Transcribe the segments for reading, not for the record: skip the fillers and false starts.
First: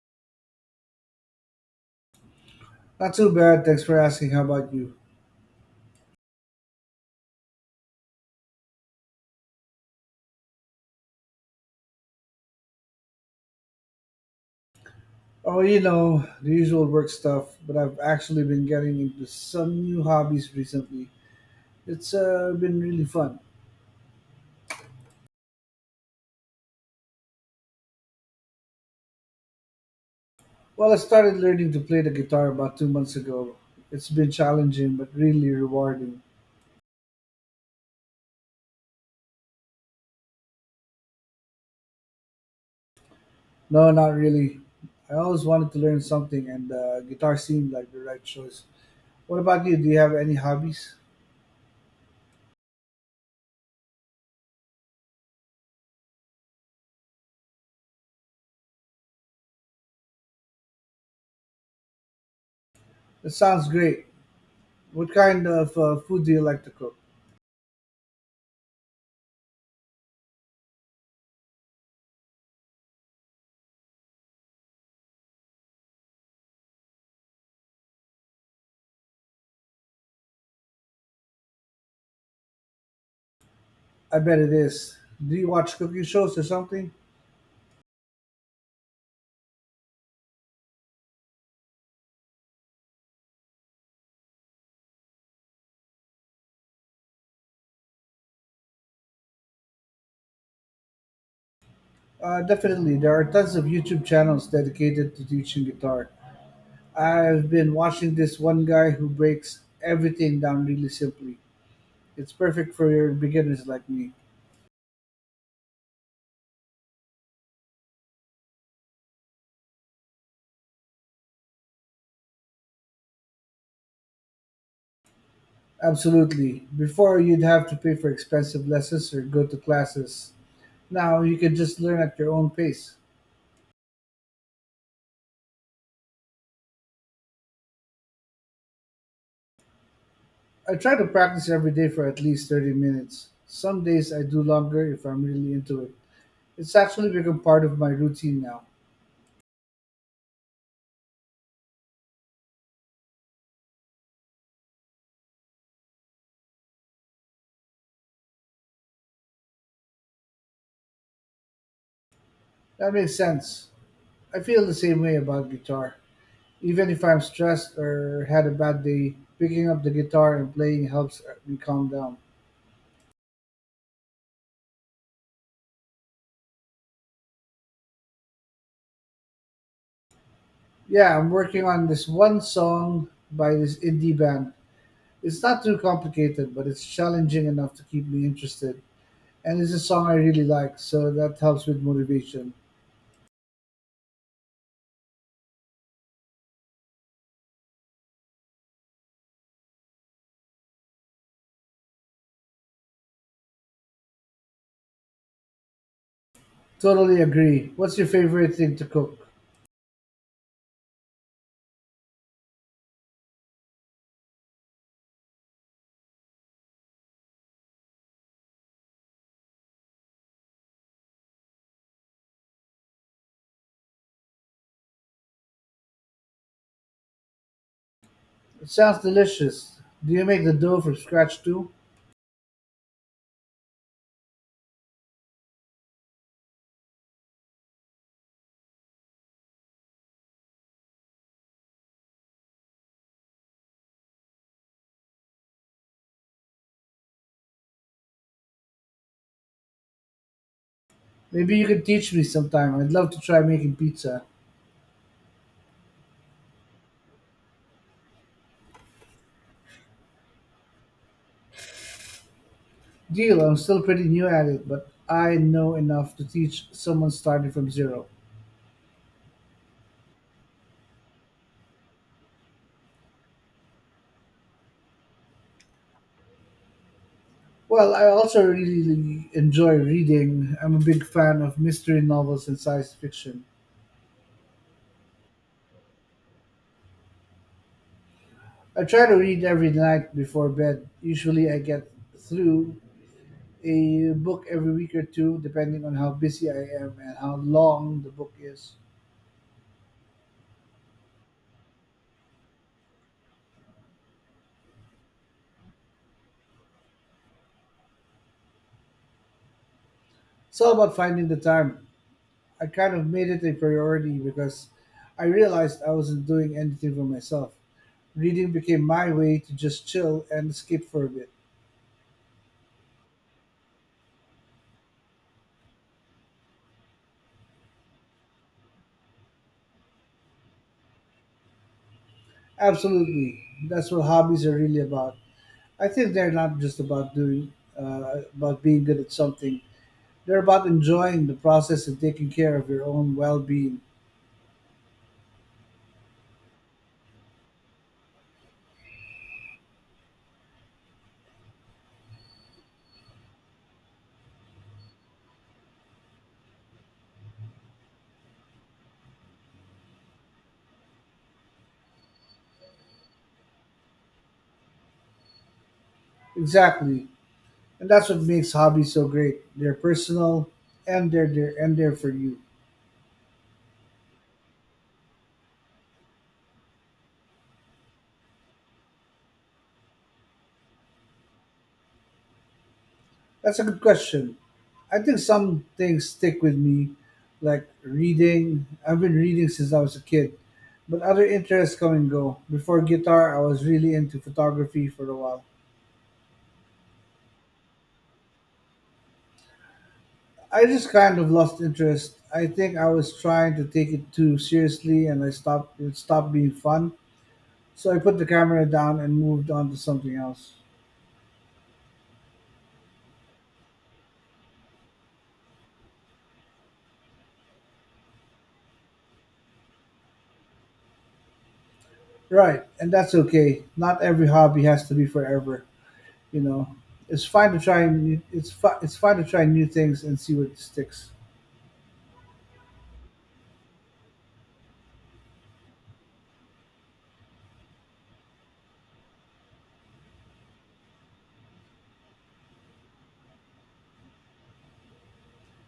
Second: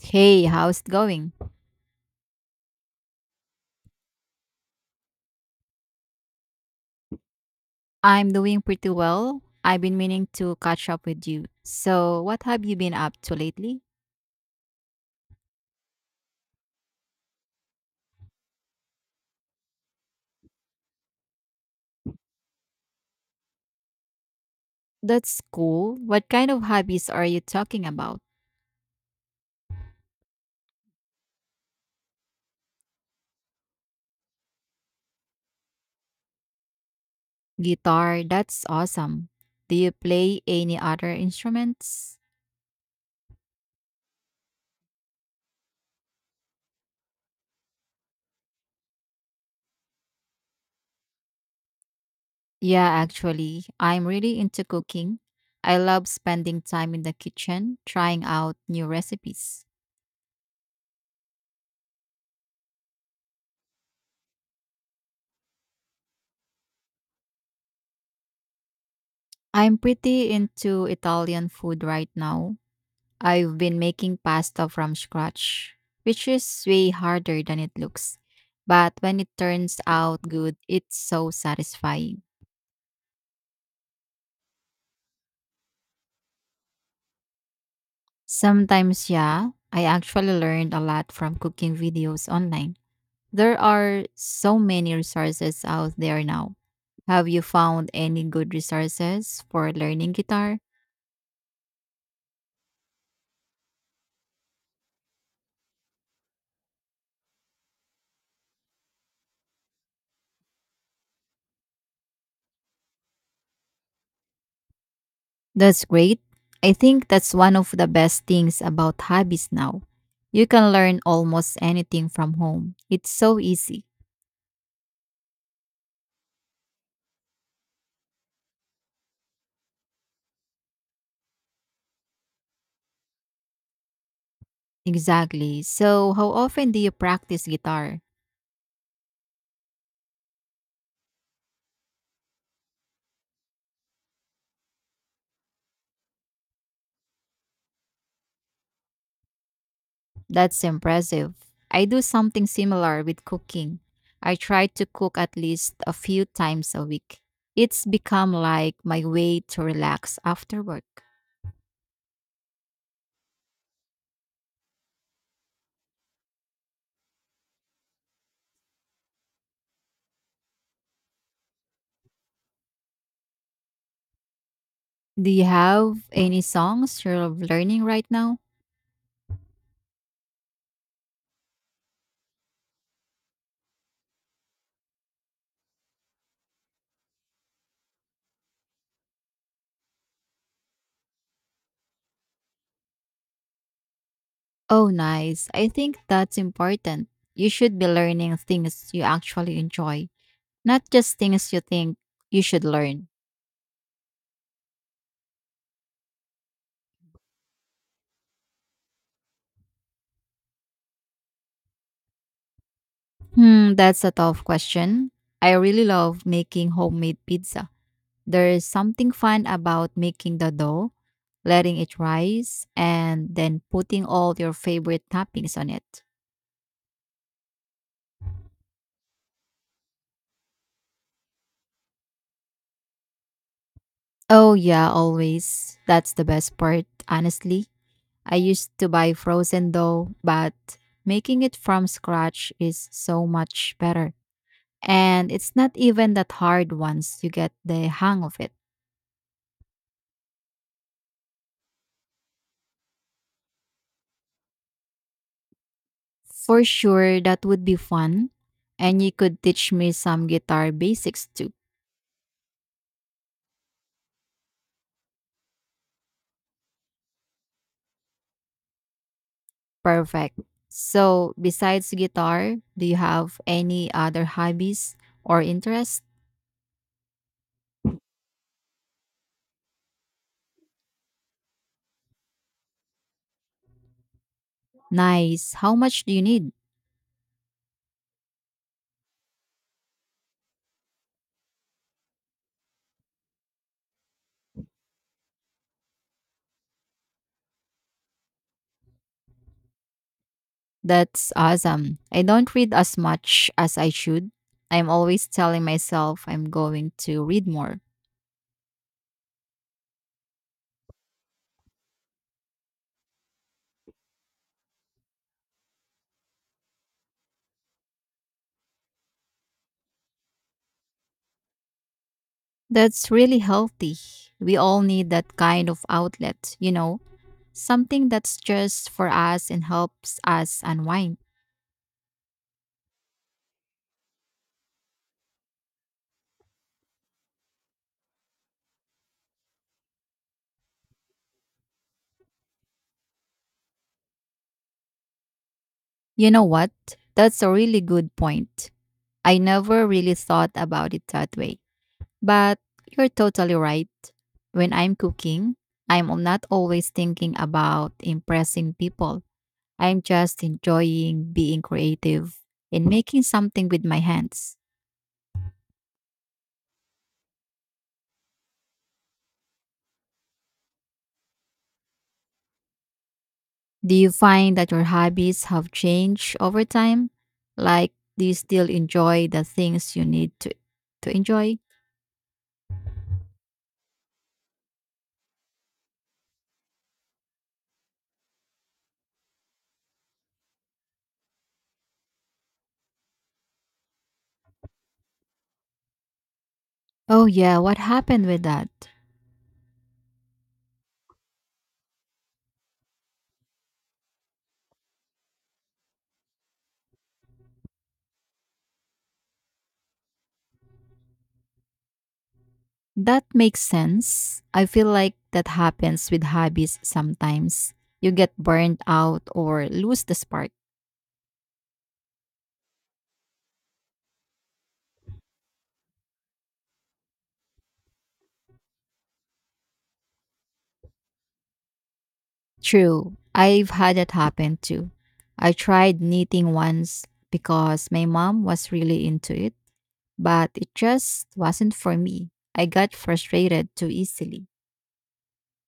Hey, how's it going? Not too bad, thanks for asking. How about you? I'm doing pretty well. I've been meaning to catch up with you. So, what have you been up to lately? Oh, you know, the usual work stuff, but I've actually been getting into some new hobbies recently. It's been really fun. That's cool. What kind of hobbies are you talking about? Well, I started learning to play the guitar about 2 months ago. It's been challenging, but really rewarding. Guitar, that's awesome. Do you play any other instruments? No, not really. I always wanted to learn something, and guitar seemed like the right choice. What about you? Do you have any hobbies? Yeah, actually, I'm really into cooking. I love spending time in the kitchen trying out new recipes. That sounds great. What kind of food do you like to cook? I'm pretty into Italian food right now. I've been making pasta from scratch, which is way harder than it looks. But when it turns out good, it's so satisfying. I bet it is. Do you watch cooking shows or something? Sometimes, yeah, I actually learned a lot from cooking videos online. There are so many resources out there now. Have you found any good resources for learning guitar? Definitely, there are tons of YouTube channels dedicated to teaching guitar. I've been watching this one guy who breaks everything down really simply. It's perfect for your beginners like me. That's great. I think that's one of the best things about hobbies now. You can learn almost anything from home. It's so easy. Absolutely. Before, you'd have to pay for expensive lessons or go to classes. Now, you can just learn at your own pace. Exactly. So, how often do you practice guitar? I try to practice every day for at least 30 minutes. Some days I do longer if I'm really into it. It's actually become part of my routine now. That's impressive. I do something similar with cooking. I try to cook at least a few times a week. It's become like my way to relax after work. That makes sense. I feel the same way about guitar. Even if I'm stressed or had a bad day, picking up the guitar and playing helps me calm down. Do you have any songs you're learning right now? Yeah, I'm working on this one song by this indie band. It's not too complicated, but it's challenging enough to keep me interested. And it's a song I really like, so that helps with motivation. Oh, nice. I think that's important. You should be learning things you actually enjoy, not just things you think you should learn. Totally agree. What's your favorite thing to cook? Hmm, that's a tough question. I really love making homemade pizza. There is something fun about making the dough, letting it rise, and then putting all your favorite toppings on it. It sounds delicious. Do you make the dough from scratch too? Oh, yeah, always. That's the best part, honestly. I used to buy frozen dough, but making it from scratch is so much better. And it's not even that hard once you get the hang of it. Maybe you can teach me sometime. I'd love to try making pizza. For sure, that would be fun. And you could teach me some guitar basics too. Deal, I'm still pretty new at it, but I know enough to teach someone starting from zero. Perfect. So, besides guitar, do you have any other hobbies or interests? Well, I also really enjoy reading. I'm a big fan of mystery novels and science fiction. Nice. How much do you need? I try to read every night before bed. Usually, I get through a book every week or two, depending on how busy I am and how long the book is. That's awesome. I don't read as much as I should. I'm always telling myself I'm going to read more. It's all about finding the time. I kind of made it a priority because I realized I wasn't doing anything for myself. Reading became my way to just chill and escape for a bit. That's really healthy. We all need that kind of outlet, you know, something that's just for us and helps us unwind. Absolutely, that's what hobbies are really about. I think they're not just about doing, about being good at something. They're about enjoying the process and taking care of your own well-being. You know what? That's a really good point. I never really thought about it that way. But you're totally right. When I'm cooking, I'm not always thinking about impressing people. I'm just enjoying being creative and making something with my hands. Exactly, and that's what makes hobbies so great. They're personal, and they're there and they're for you. Do you find that your hobbies have changed over time? Like, do you still enjoy the things you need to enjoy? That's a good question. I think some things stick with me, like reading. I've been reading since I was a kid, but other interests come and go. Before guitar, I was really into photography for a while. Oh, yeah, what happened with that? I just kind of lost interest. I think I was trying to take it too seriously and I stopped it stopped being fun. So I put the camera down and moved on to something else. That makes sense. I feel like that happens with hobbies sometimes. You get burned out or lose the spark. Right, and that's okay. Not every hobby has to be forever, you know. It's fine to try new things and see what sticks. True, I've had that happen too. I tried knitting once because my mom was really into it, but it just wasn't for me. I got frustrated too easily.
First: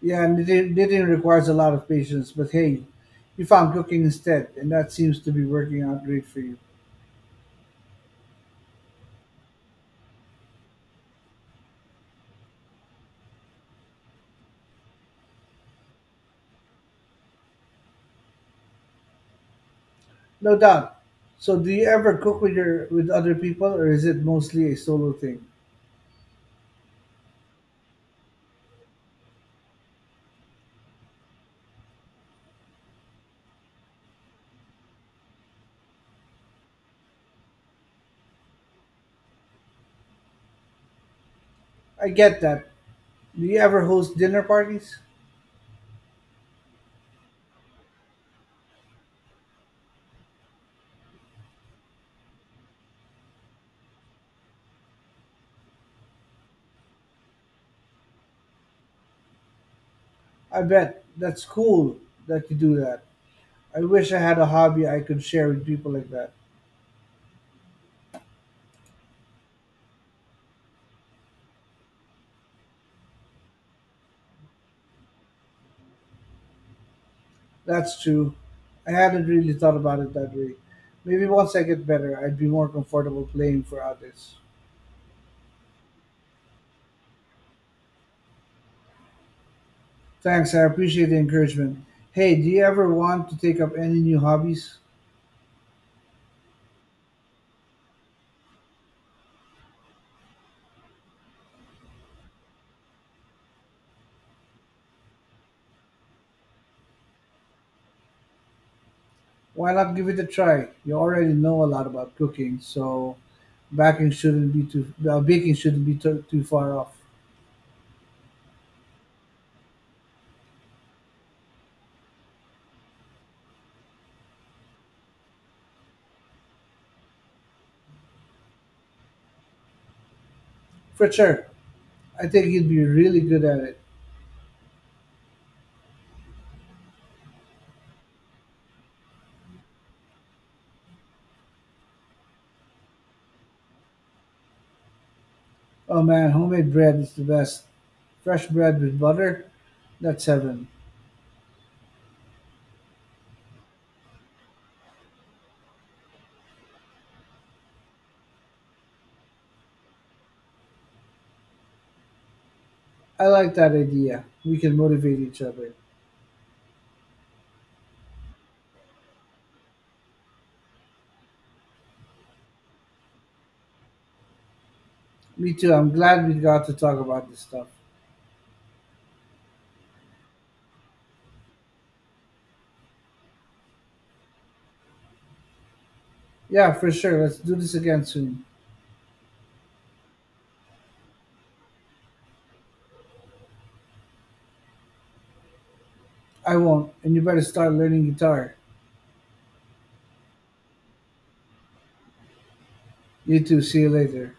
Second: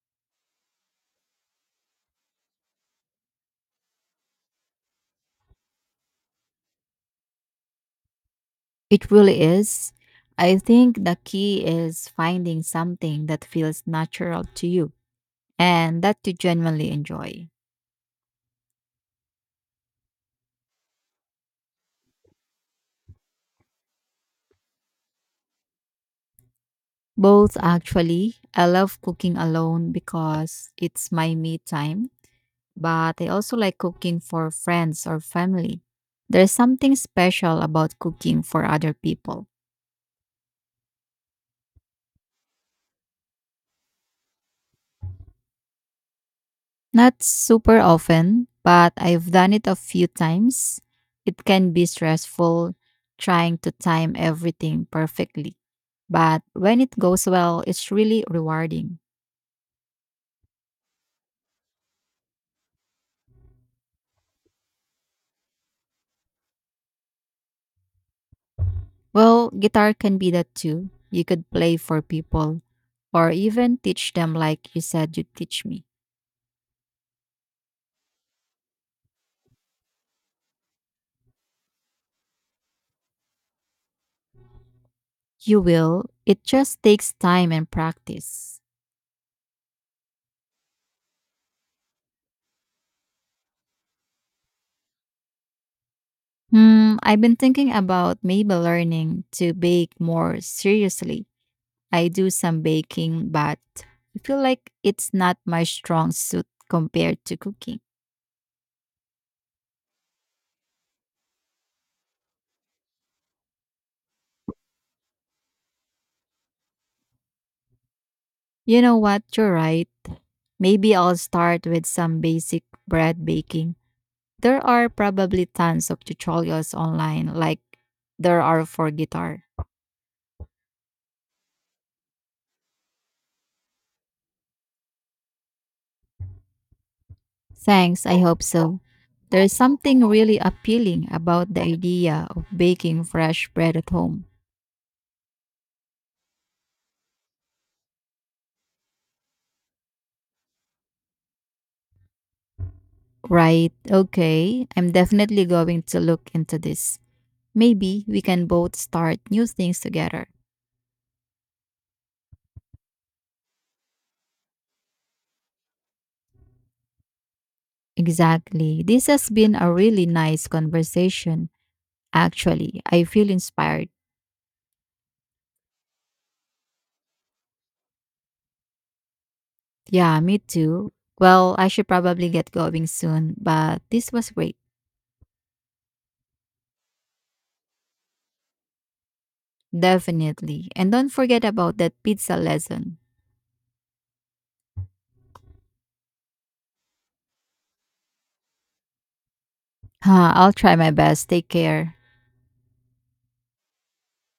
Yeah, and knitting requires a lot of patience, but hey, you found cooking instead, and that seems to be working out great for you. It really is. I think the key is finding something that feels natural to you and that you genuinely enjoy. No doubt. So, do you ever cook with other people, or is it mostly a solo thing? Both actually. I love cooking alone because it's my me time, but I also like cooking for friends or family. There's something special about cooking for other people. I get that. Do you ever host dinner parties? Not super often, but I've done it a few times. It can be stressful trying to time everything perfectly, but when it goes well, it's really rewarding. I bet that's cool that you do that. I wish I had a hobby I could share with people like that. Well, guitar can be that too. You could play for people or even teach them like you said you'd teach me. That's true. I hadn't really thought about it that way. Maybe once I get better, I'd be more comfortable playing for others. You will. It just takes time and practice. Thanks, I appreciate the encouragement. Hey, do you ever want to take up any new hobbies? Hmm, I've been thinking about maybe learning to bake more seriously. I do some baking, but I feel like it's not my strong suit compared to cooking. Why not give it a try? You already know a lot about cooking, so baking shouldn't be too, too far off. You know what? You're right. Maybe I'll start with some basic bread baking. There are probably tons of tutorials online, like there are for guitar. For sure, I think you'd be really good at it. Thanks, I hope so. There is something really appealing about the idea of baking fresh bread at home. Oh man, homemade bread is the best. Fresh bread with butter, that's heaven. Right, okay, I'm definitely going to look into this. Maybe we can both start new things together. I like that idea. We can motivate each other. Exactly. This has been a really nice conversation. Actually, I feel inspired. Me too. I'm glad we got to talk about this stuff. Yeah, me too. Well, I should probably get going soon, but this was great. Yeah, for sure. Let's do this again soon. Definitely. And don't forget about that pizza lesson. I won't, and you better start learning guitar. Huh, I'll try my best. Take care. You too. See you later.